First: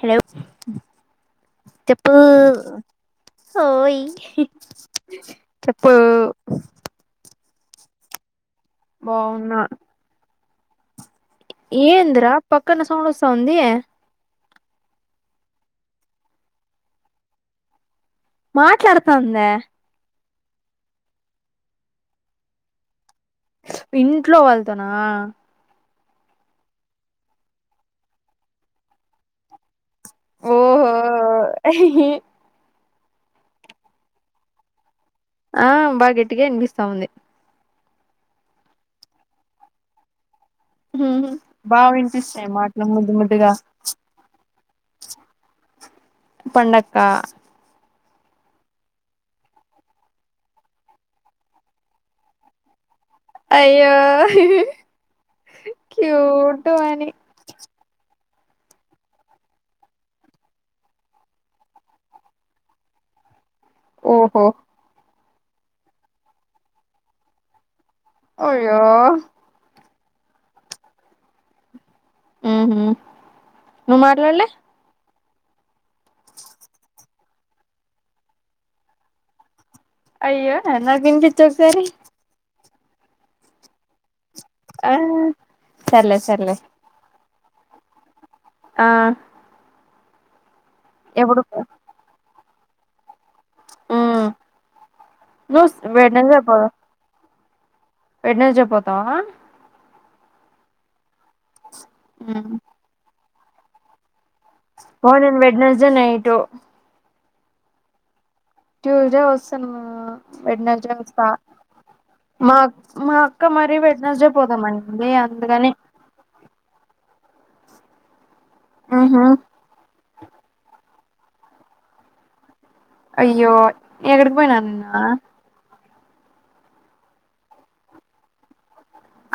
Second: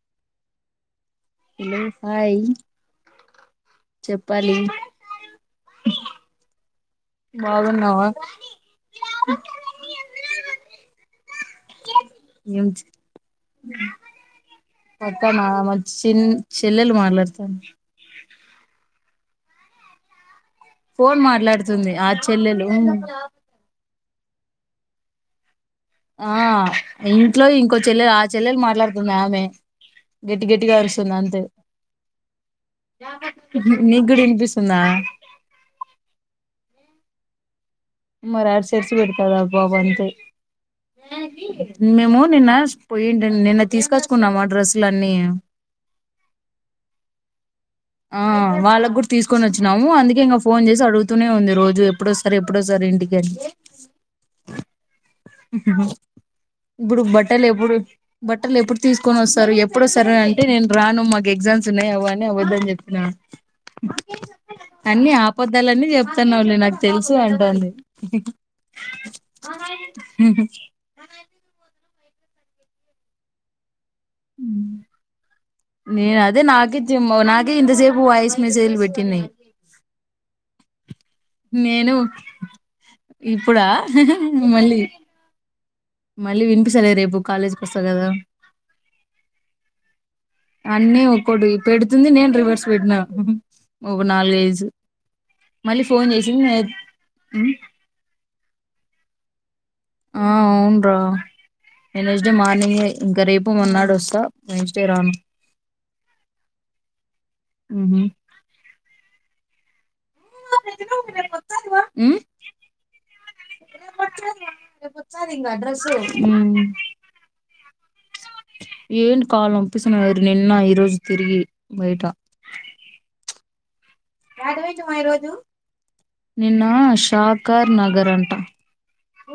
Hello hello చేప్పు hi ఓయి చెప్పాలి చెప్పు బాగున్నావా బావున్నా ఏందిరా ఏం పక్కన సౌండ్ వస్తాఉంది పక్కనా మా మ చిన్ చెల్లెలు మాట్లాడుతుంది మాట్లాడతాందా ఫోన్ మాట్లాడుతుంది ఆ చెల్లెలు ఇంట్లో వాళ్తోన ఆ ఇంట్లో ఇంకో చెల్లెలు ఆ చెల్లెలు మాట్లాడుతుంది ఆమె గెట్టి గెట్టిగా ఓహో అరుస్తుంది అంతే నీక్కుడా ఇనిపిస్తుందా ఆ బా గట్టిగా ఇనిపిస్తా ఉంది మార్ అరుసరిసి పెడతది ఆ పాప అంతే బాగా మేము వినిపిస్తాయి నిన్న మాటలు ముద్దు పోయింటి ముద్దుగా నిన్న తీసుకొచ్చుకున్నాము ఆ డ్రెస్సులు అన్నీ పండక్కా ఆ వాళ్ళకు కూడా తీసుకొని వచ్చినాము అందుకే ఇంకా ఫోన్ చేసి అడుగుతూనే ఉంది రోజు ఎప్పుడొస్తారు ఎప్పుడొస్తారు ఇంటికి అని అయ్యో క్యూట్ ఇప్పుడు అని బట్టలు ఎప్పుడు బట్టలు ఎప్పుడు తీసుకొని వస్తారు ఎప్పుడు వస్తారని అంటే నేను రాను మాకు ఎగ్జామ్స్ ఉన్నాయి అవ్వ అని అబద్ధం చెప్తు అ ఓహో అబద్ధాలన్నీ చెప్తున్నావులే నాకు తెలుసు అంటుంది అయ్యో ఊహూ ఊహూ నువ్ మాట్లాడలా నేను అదే నాకే నాకే ఇంతసేపు వాయిస్ మెసేజ్లు పెట్టింది అయ్యో ఎన నేను ఇప్పుడా మళ్ళీ ఆ సర్లే మళ్ళీ సర్లే వినిపిస్తలే రేపు కాలేజీకి వస్తా కదా ఆ అన్నీ ఎప్పుడు ఒకటి పెడుతుంది నేను రివర్స్ పెట్టినా ఒక ఉమ్ నాలుగు ఐదు నువ్వు మళ్ళీ ఫోన్ వెడ్నెస్డే చేసింది పో నే వెడ్నెస్డే పోతావా ఆ అవును రా వెడ్నెస్డే మార్నింగే ఇంకా రేపు మొన్నాడు వస్తా వెన్స్డే ఓ రాను నేను వెనస్డే నైటు ఉ ట్యూస్డే వస్తాన్నవా వెడ్నెస్డే వస్తా ఉమ్ మా అక్క మరి వెడ్నెస్డే పోదాం అంటుంది అందుకని ఏం ఉహు కాలు నొప్పిస్సాన్నాయ్ నిన్న ఈరోజు తిరిగి బయట అయ్యో ఎక్కడికి పోయినారు నిన్న నిన్న షావ్కార్ నగర్ అంట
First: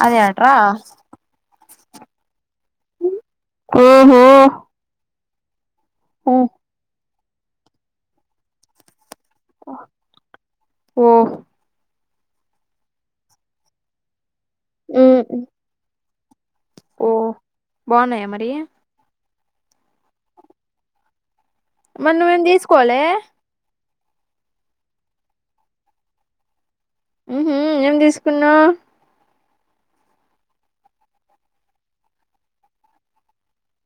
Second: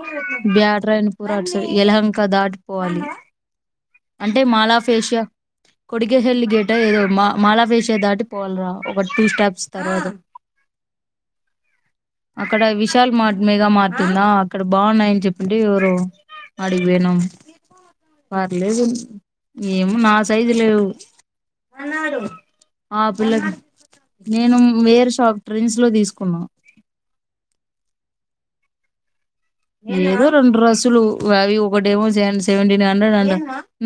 అదే అట్రా బ్యాడ్ రైన్ పుర యలహంక దాటిపోవాలి ఓహో అంటే మాల ఆఫ్ ఏషియా ఉ కొడికేహెల్లి గేటా ఏదో మాల్ ఆఫ్ ఏషియా దాటి పోలరా ఒక టూ స్టార్ ఓ అక్కడ విశాల్ మార్ట్ మెగా మార్ట్ ఉందా అక్కడ ఉ బాగున్నాయని చెప్పింటే ఎవరొ ఆడికి ఓ పోయినాం బాగున్నాయా మరి పర్లేదు ఏమో నా సైజు లేవు మరి డు నువ్వేం తీసుకోలే ఆ పిల్లకి నేను వేర్ షాప్ టెన్స్ లో తీసుకున్న ఊహూ ఏం తీసుకున్నావ్ ఏదో రెండు డ్రస్సులు అవి ఒకటేమో సెవెంటీన్ హండ్రెడ్ అంట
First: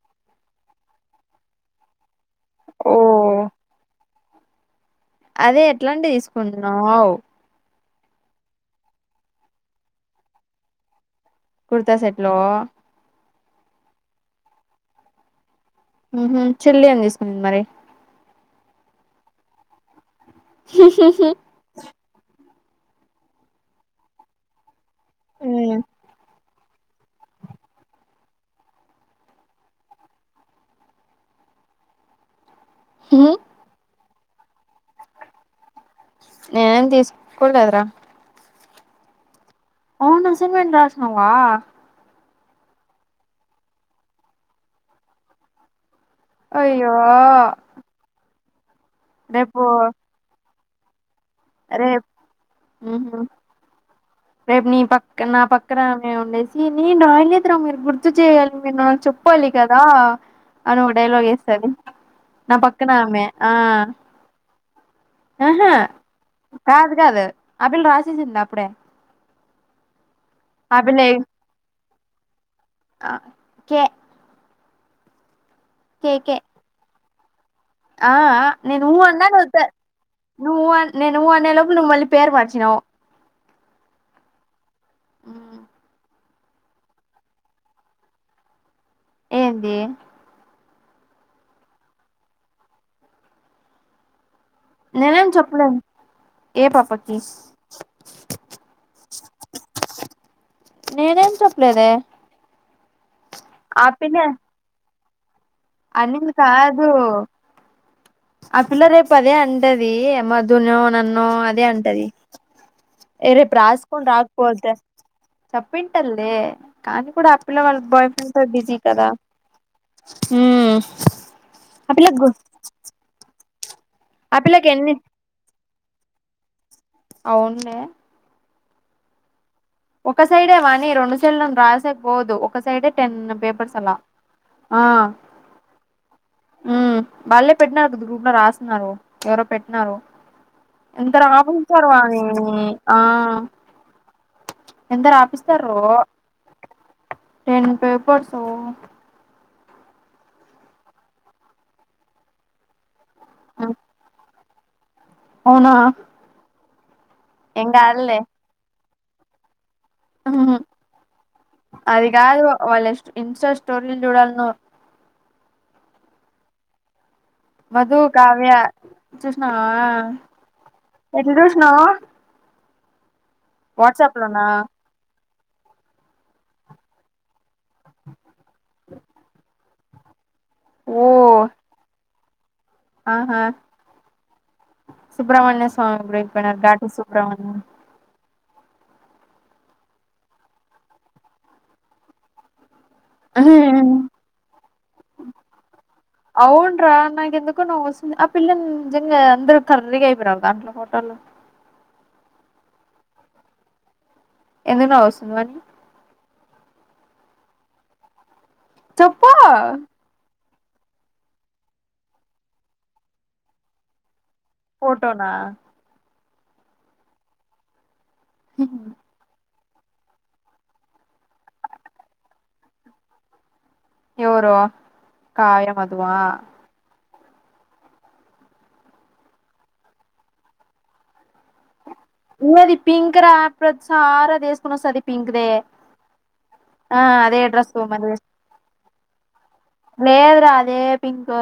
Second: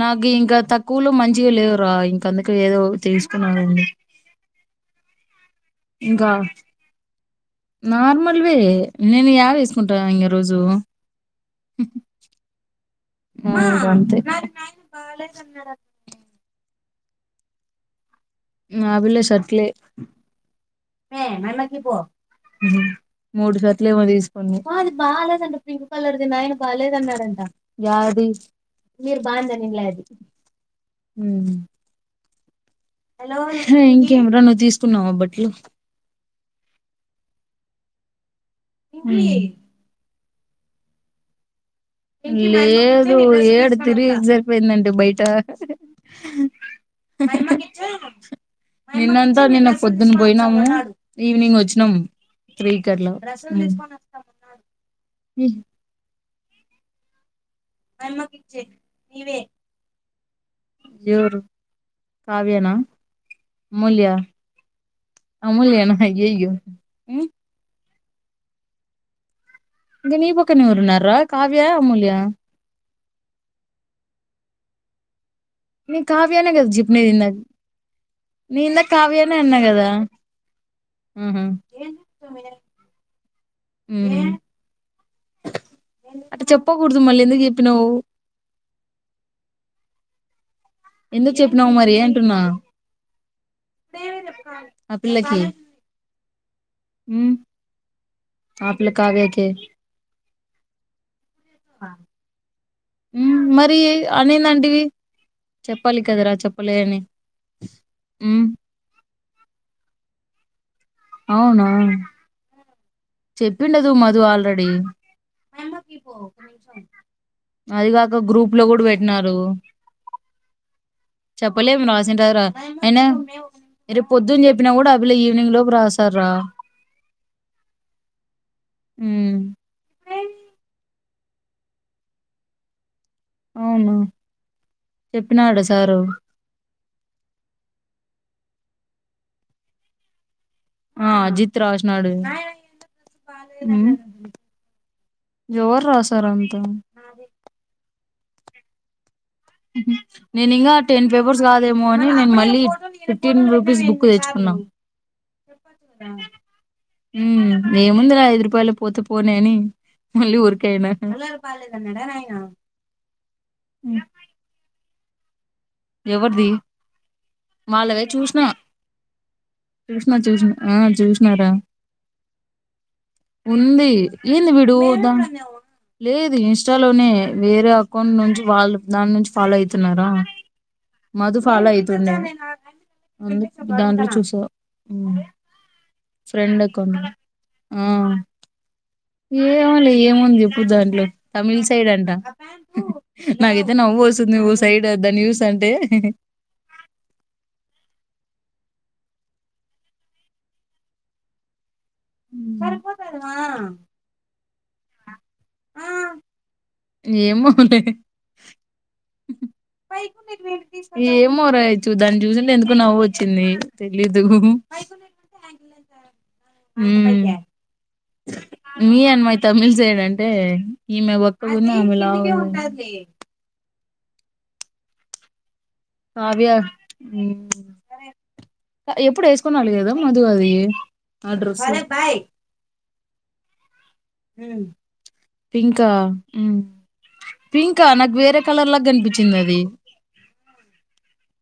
నాకు ఇంకా తక్కువలో మంచిగా లేవురా ఇంక అందుకే ఏదో ఓ తీసుకున్నాను అదే ఎట్లాంటిది తీసుకున్నావు నార్మల్వే నేను అవే వేసుకుంటన్నా రోజు కుర్తా సెట్ లో ఇగ అంతే మ్మ్ చెల్లి ఏం చేస్తుంది మరి మాములు చెట్లే హ్హ్ హ్హ్ హు హ మూడు షర్ట్లు ఏమో తీసుకుంది మీరు బాగుంది అని లే ఇంకేం రా నువ్వు తీసుకున్నావా బట్టలు నేనేం తీసుకోలేదు రా చూపియ్ అవును అసైన్మెంట్ రాసినావా లేదు ఏడు తిరిగి ఎక్సైట్మెంట్ బయట అయ్యో నిన్నంతా రేపు నిన్న పొద్దున్ పోయినాము ఈవినింగ్ వచ్చినాము రేపు త్రీ కట్లా రేపు నీ పక్కన నా పక్కన ఉండే ఇవి రాయన్ మీరు గుర్తు చేయాలి నేను ఆ చెప్పాలి కదా అని ఒక డైలాగ్ ఎవరు వేస్తరు నా కావ్యనా పక్కన ఆమె ఆ అమూల్య ఆహా అమూల్యనా అయ్యయ్యో కాదు కాదు ఆ పిల్ల రాసేసింది అప్పుడే ఇంకా నీ పక్కన ఎవరున్నారు రా కావ్య అమూల్య ఆ ఓకే నీకు కావ్య అనే చెప్పిన ఇందాక ఆ ఆ నేను ఇందాక ఊ అన్నాను కావ్యనే అన్నా అంతే కదా నేను ఊ ఆహా అనే లోపు మళ్ళీ పేరు మార్చినవ్ మ్మ్ ఆ అట్ట చెప్పకూడదు మళ్ళీ ఎందుకు చెప్పినవ్ ఏ ఎందుకు చెప్పినావు మరి అంటున్నా ఆ నేనేం పిల్లకి చెప్పలేను ఏ పాపకి ఉమ్ ఆ పిల్ల కావ్య కే నేనేం చెప్పలేదే మరి ఆ పిల్ల అనింది అంటివి అనింది కాదు ఉమ్ ఆ పిల్ల రేపు అదే అంటది మధ్యలో నన్ను అదే అవునా అంటది రేపు చెప్పిండదు రాసుకొని మధు ఆల్రెడీ రాకపోతే చెప్పి ఉంటదులే కానీ కూడా ఆ పిల్లవాళ్ళ బాయ్ అదిగాక ఫ్రెండ్తో బిజీ కదా ఉమ్ చెప్పలేము ఆ పిల్లకు రాసింటదో అయినా రేపు ఆ పొద్దున పిల్లకు చెప్పినా కూడా ఎన్ని ఆ పిల్ల ఈవెనింగ్ లోపు రాస్తాధి రా అవును లే మ్మ్ ఒక సైడే వాణి రెండు సైడ్ రాసేకి పోదు ఒక సైడే టెన్ పేపర్స్ అవును అలా చెప్పినాడు సారు మ్మ్ వాళ్ళే పెట్టినారు కదా గ్రూప్ లో రాస్తున్నారు ఎవరో పెట్టినారు ఆ ఎంత అజిత్ రాపించారు రాసినాడు వాణీ ఆ ఉమ్ ఎంత రాపిస్తారో ఎవరు రాసారు అంతా టెన్ పేపర్స్ నేను ఇంకా టెన్ పేపర్స్ కాదేమో అని నేను మళ్ళీ న్ రూపీస్ బుక్ తెచ్చుకున్నాం అవునా హు ఏం కాదులే ఏముందిరా ఐదు రూపాయలు పోతే పోనే అని మళ్ళీ ఉహు ఊరికే అయినా అది కాదు వాళ్ళ ఇన్స్టా స్టోరీలు చూడాలను ఎవరిది మధు వాళ్ళవే చూసిన కావ్య చూసినవా చూసిన చూసిన ఆ ఎట్లా చూసినారా చూస్నావ్ ఉంది ఏంది విడు దా లేదు ఇంస్టాలోనే వేరే అకౌంట్ నుంచి వాళ్ళు దాని నుంచి ఫాలో అయితున్నారా ఓ మధు ఫాలో అయితుండ అందుకు దాంట్లో చూసా సుబ్రమణ్య స్వామి ఇప్పుడు ఆయిపోయినారు ఫ్రెండ్ ఘాటు అకౌంట్ సుబ్రమణ్యం ఆ ఏమోలే ఏముంది ఇప్పుడు దాంట్లో తమిళ సైడ్ అంట నాకైతే నవ్వు వస్తుంది ఓ సైడ్ దాన్ని చూస్తంటే అవునురా నాగెందుకో నా ఆ పిల్లని నిజంగా అందరు కర్రీ గా అయిపోయారు దాంట్లో పోటోల్లో హు సరిపోతాది మా ఎందుకు అవసరమా ఆ ఏమోలే చెప్పు హుహూ పైకు [unintelligible] ఏమో రయచ్చు దాన్ని చూసింటే ఎందుకు నవ్వు వచ్చింది తెలీదు హు ఫోటోనా హు హూ మీ అమ్మాయి తమిళ్ సైడ్ అంటే ఈమె బక్కగా వుంది ఆమె లావు ఎవరు కావ్య మధు ఆ హు ఎప్పుడు వేసుకునీ రాలే కదా మధు అది అడ్రస్సు అది పింక్ రా ప్రతి సారీ అదే వేసుకుని వస్తుంది పింక్ దే పింకా హు ఆ అదే డ్రెస్ పింకా నాకు వేరే కలర్ లా కనిపించింది అది లేేదు రా అదే పింకు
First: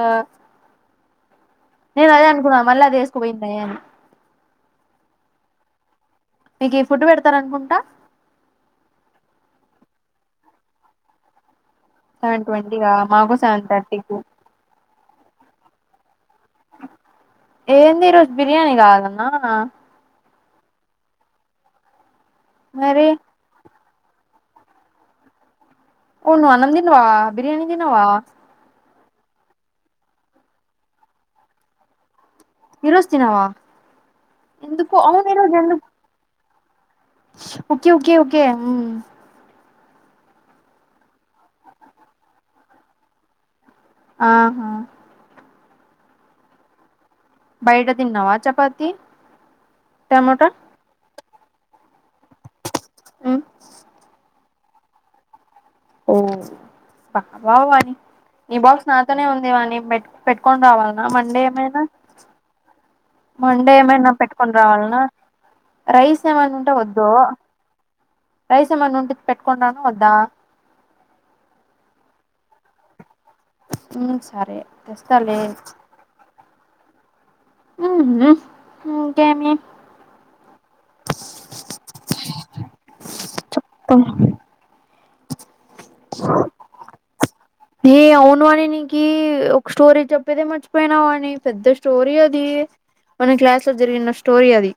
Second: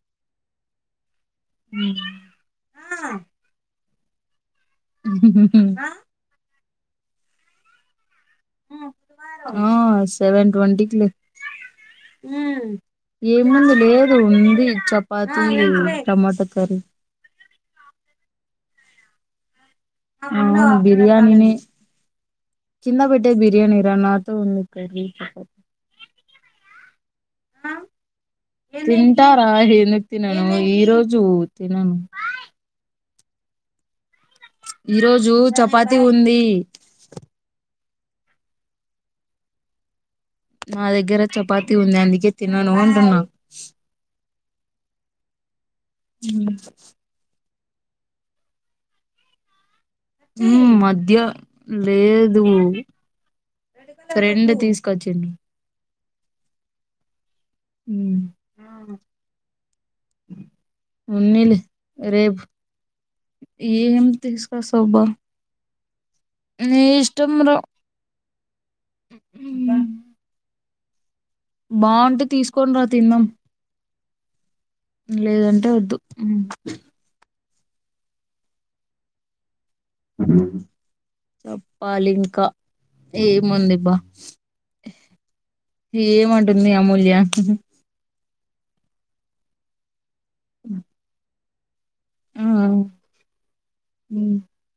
నేను అదే అనుకున్నా మళ్ళీ అదే వేసుకుపోయిందని ఉమ్. మీక ఏ ఫుడ్ పెడతారనుకుంటా ఆ సెవెన్ ట్వంటీ కి లే సెవెన్ ట్వంటీగా మాకు సెవెన్ ఏముంది థర్టీకు లేదు ఉంది చెప్ప పాతుంది టమాటో కర్రీ బిర్యాని కాదు అన్నా బిర్యానీ నే కింద మరి పెట్టే బిర్యానీ ఏ నాతో ఉంది కర్రీ చెప్పొద్దు నువ్వు అన్నం తిన్నావా బిర్యానీ తిన్నవా తింటారా ఏందుకు తినను ఈ రోజు తినను ఈ రోజు తినవా ఎందుకు ఈ అవును రోజు ఈరోజు ఎందుకు చపాతి ఉంది ఓకే ఓకే ఓకే నా దగ్గర చపాతి ఉంది అందుకే తినను అంటున్నా ఆహా ఉ బయట తిన్నావా చపాతి టమోటా మధ్య లేదు మ్మ్ ఫ్రెండ్ తీసు కచ్చింది ఓ బాయ్ వాని ఈ బాక్స్ నాతోనే ఉందివాని పెట్ పెట్టుకొని రావాల మండే ఉన్నిలే ఏమైనా రేపు మండే ఏం ఏమైనా పెట్టుకొని రావా ల్ తీసుకొస్తావ్ న బా రైస్ ఏమన్నా ఉంటే నీ వద్దు ఇష్టం రా రైస్ ఏమన్నా ఉంటే పెట్టుకోని రాల్ల వద్దా బాగుంటే తీసుకోని రా తిన్నాం ఉ సరే తెస్తాలే లేదంటే వద్దు ఊహు ఇంకేమి ఊ చెప్పాలి ఇంక ఏముంది బ్బా ఏమంటుంది మీ అమూల్య ఏ అవును వాని నీకి ఒక స్టోరీ చెప్పేదే మర్చిపోయిన వాని పెద్ద స్టోరీ అది ఆ మన క్లాస్ లో జరిగిన స్టోరీ అది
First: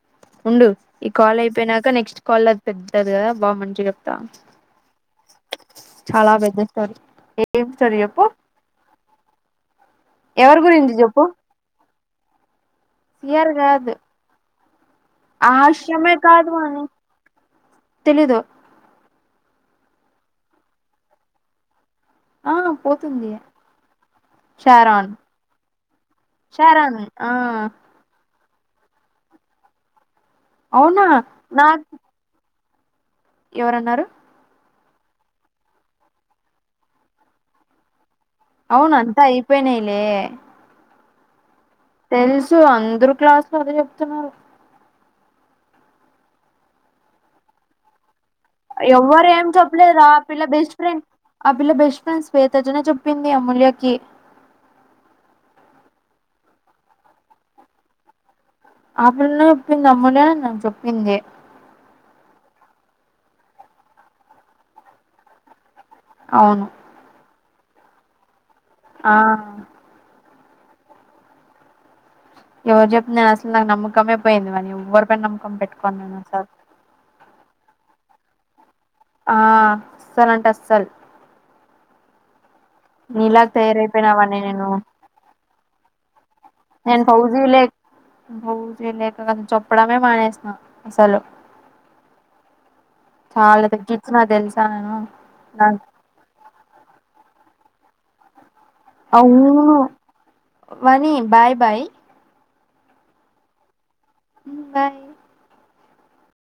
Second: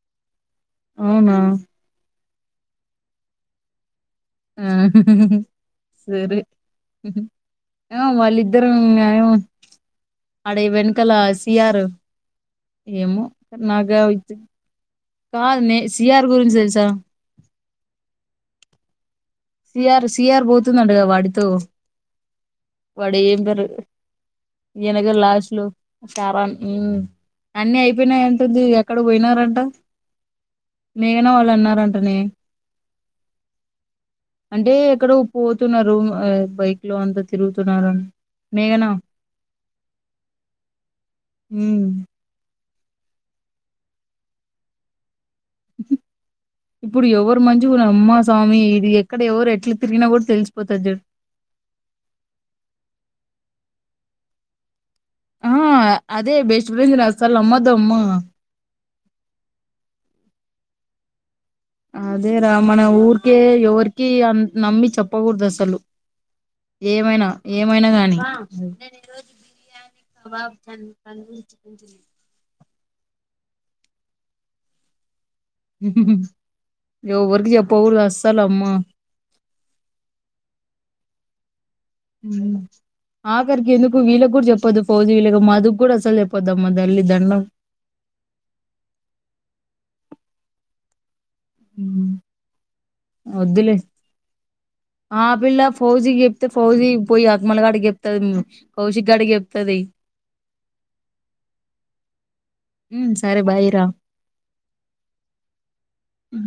ఉండు ఈ అవునా కాల్ అయిపోయినాక నెక్ట్ కాళ్ళది చెప్తది కదా బాగా మంచిగా ఆ చాలా సరే పెద్ద స్టోరీ ఏం స్టోరీ ఆ చెప్పు వాళ్ళ ఇద్దరు అన్నా యారు ఆడ ఎవరి గురించి వెనుకల చెప్పు సీ ఆర్ ఏమో సిఆర్ కాదు నాగా యి త్తే ఆశ్రమే కాదు వాని తెలుసా తెలీదు సిఆర్ సిఆర్ పోతుందండగా వాడితో ఆ పోతుంది ఈనగ షారాన్ లాస్ట్ లో సారన్ షారాన్ ఆ అన్ని అయిపోయినాయి అది ఎక్కడ పోయినారంట అవునా నేనా వాళ్ళు నాకు అన్నారంట నే ఎవరన్నారు అంటే ఎక్కడో పోతున్నారు బైక్ లో అంతా తిరుగుతున్నారు అని అవునా అంత అయిపోనాయిలే ఊ అందరు క్లాసు లో అదే చెప్తున్నారు ఇప్పుడు ఎవరు మంచిగున్నారు అమ్మా స్వామి ఇది ఎక్కడ ఎవ్వరు ఏం ఎవరు ఎట్లా చెప్పలేదా తిరిగినా ఆ కూడా పిల్ల బెస్ట్ తెలిసిపోతది ఫ్రెండ్ చూడు ఆ పిల్ల బెస్ట్ ఫ్రెండ్ స్వే తజనే చెప్పింది అమూల్యకి ఆ అదే బెస్ట్ ఫ్రెండ్ ని అస్సలు నమ్మద్ద అమ్మా ఆ పిల్లనే చెప్పింది అమూల్య నే చెప్పింది అదే రా మన ఊరికే ఎవరికి అ నమ్మి చెప్పకూడదు అసలు అవును ఏమైనా ఏమైనా గాని ఆ [inaudible] ఎవరు చెతున్నాను అసలు నాకు నమ్మకంమొ పోయిందినివ ర నమ్ ఎవరికి చెప్పావు అసల అమ్మ ఆ అసలుంటే అస్సలు ఉ నీలాగ ఆఖరికి ఎందుకు వీళ్ళకి తయారైపోయినావని కూడా నేను చెప్పొద్దు ఫౌజ్ వీళ్ళకి మాధకు కూడా అసలు చెప్పొద్దమ్ దల్లి దండం బో చేయలేక కదా చొప్పడమే మానేసా అసలు హ చాలా వద్దులే తగ్గించిన తెలుసా నేను ఆ పిల్ల నాకు ఫౌజీ చెప్తే ఫౌజీ పోయి ఆత్మలగాడికి చెప్తది కౌశిక్ గాడికి అవును చెప్తది వానీ బాయ్ బయ్ ఉ సరే బైరా బాయ్ అ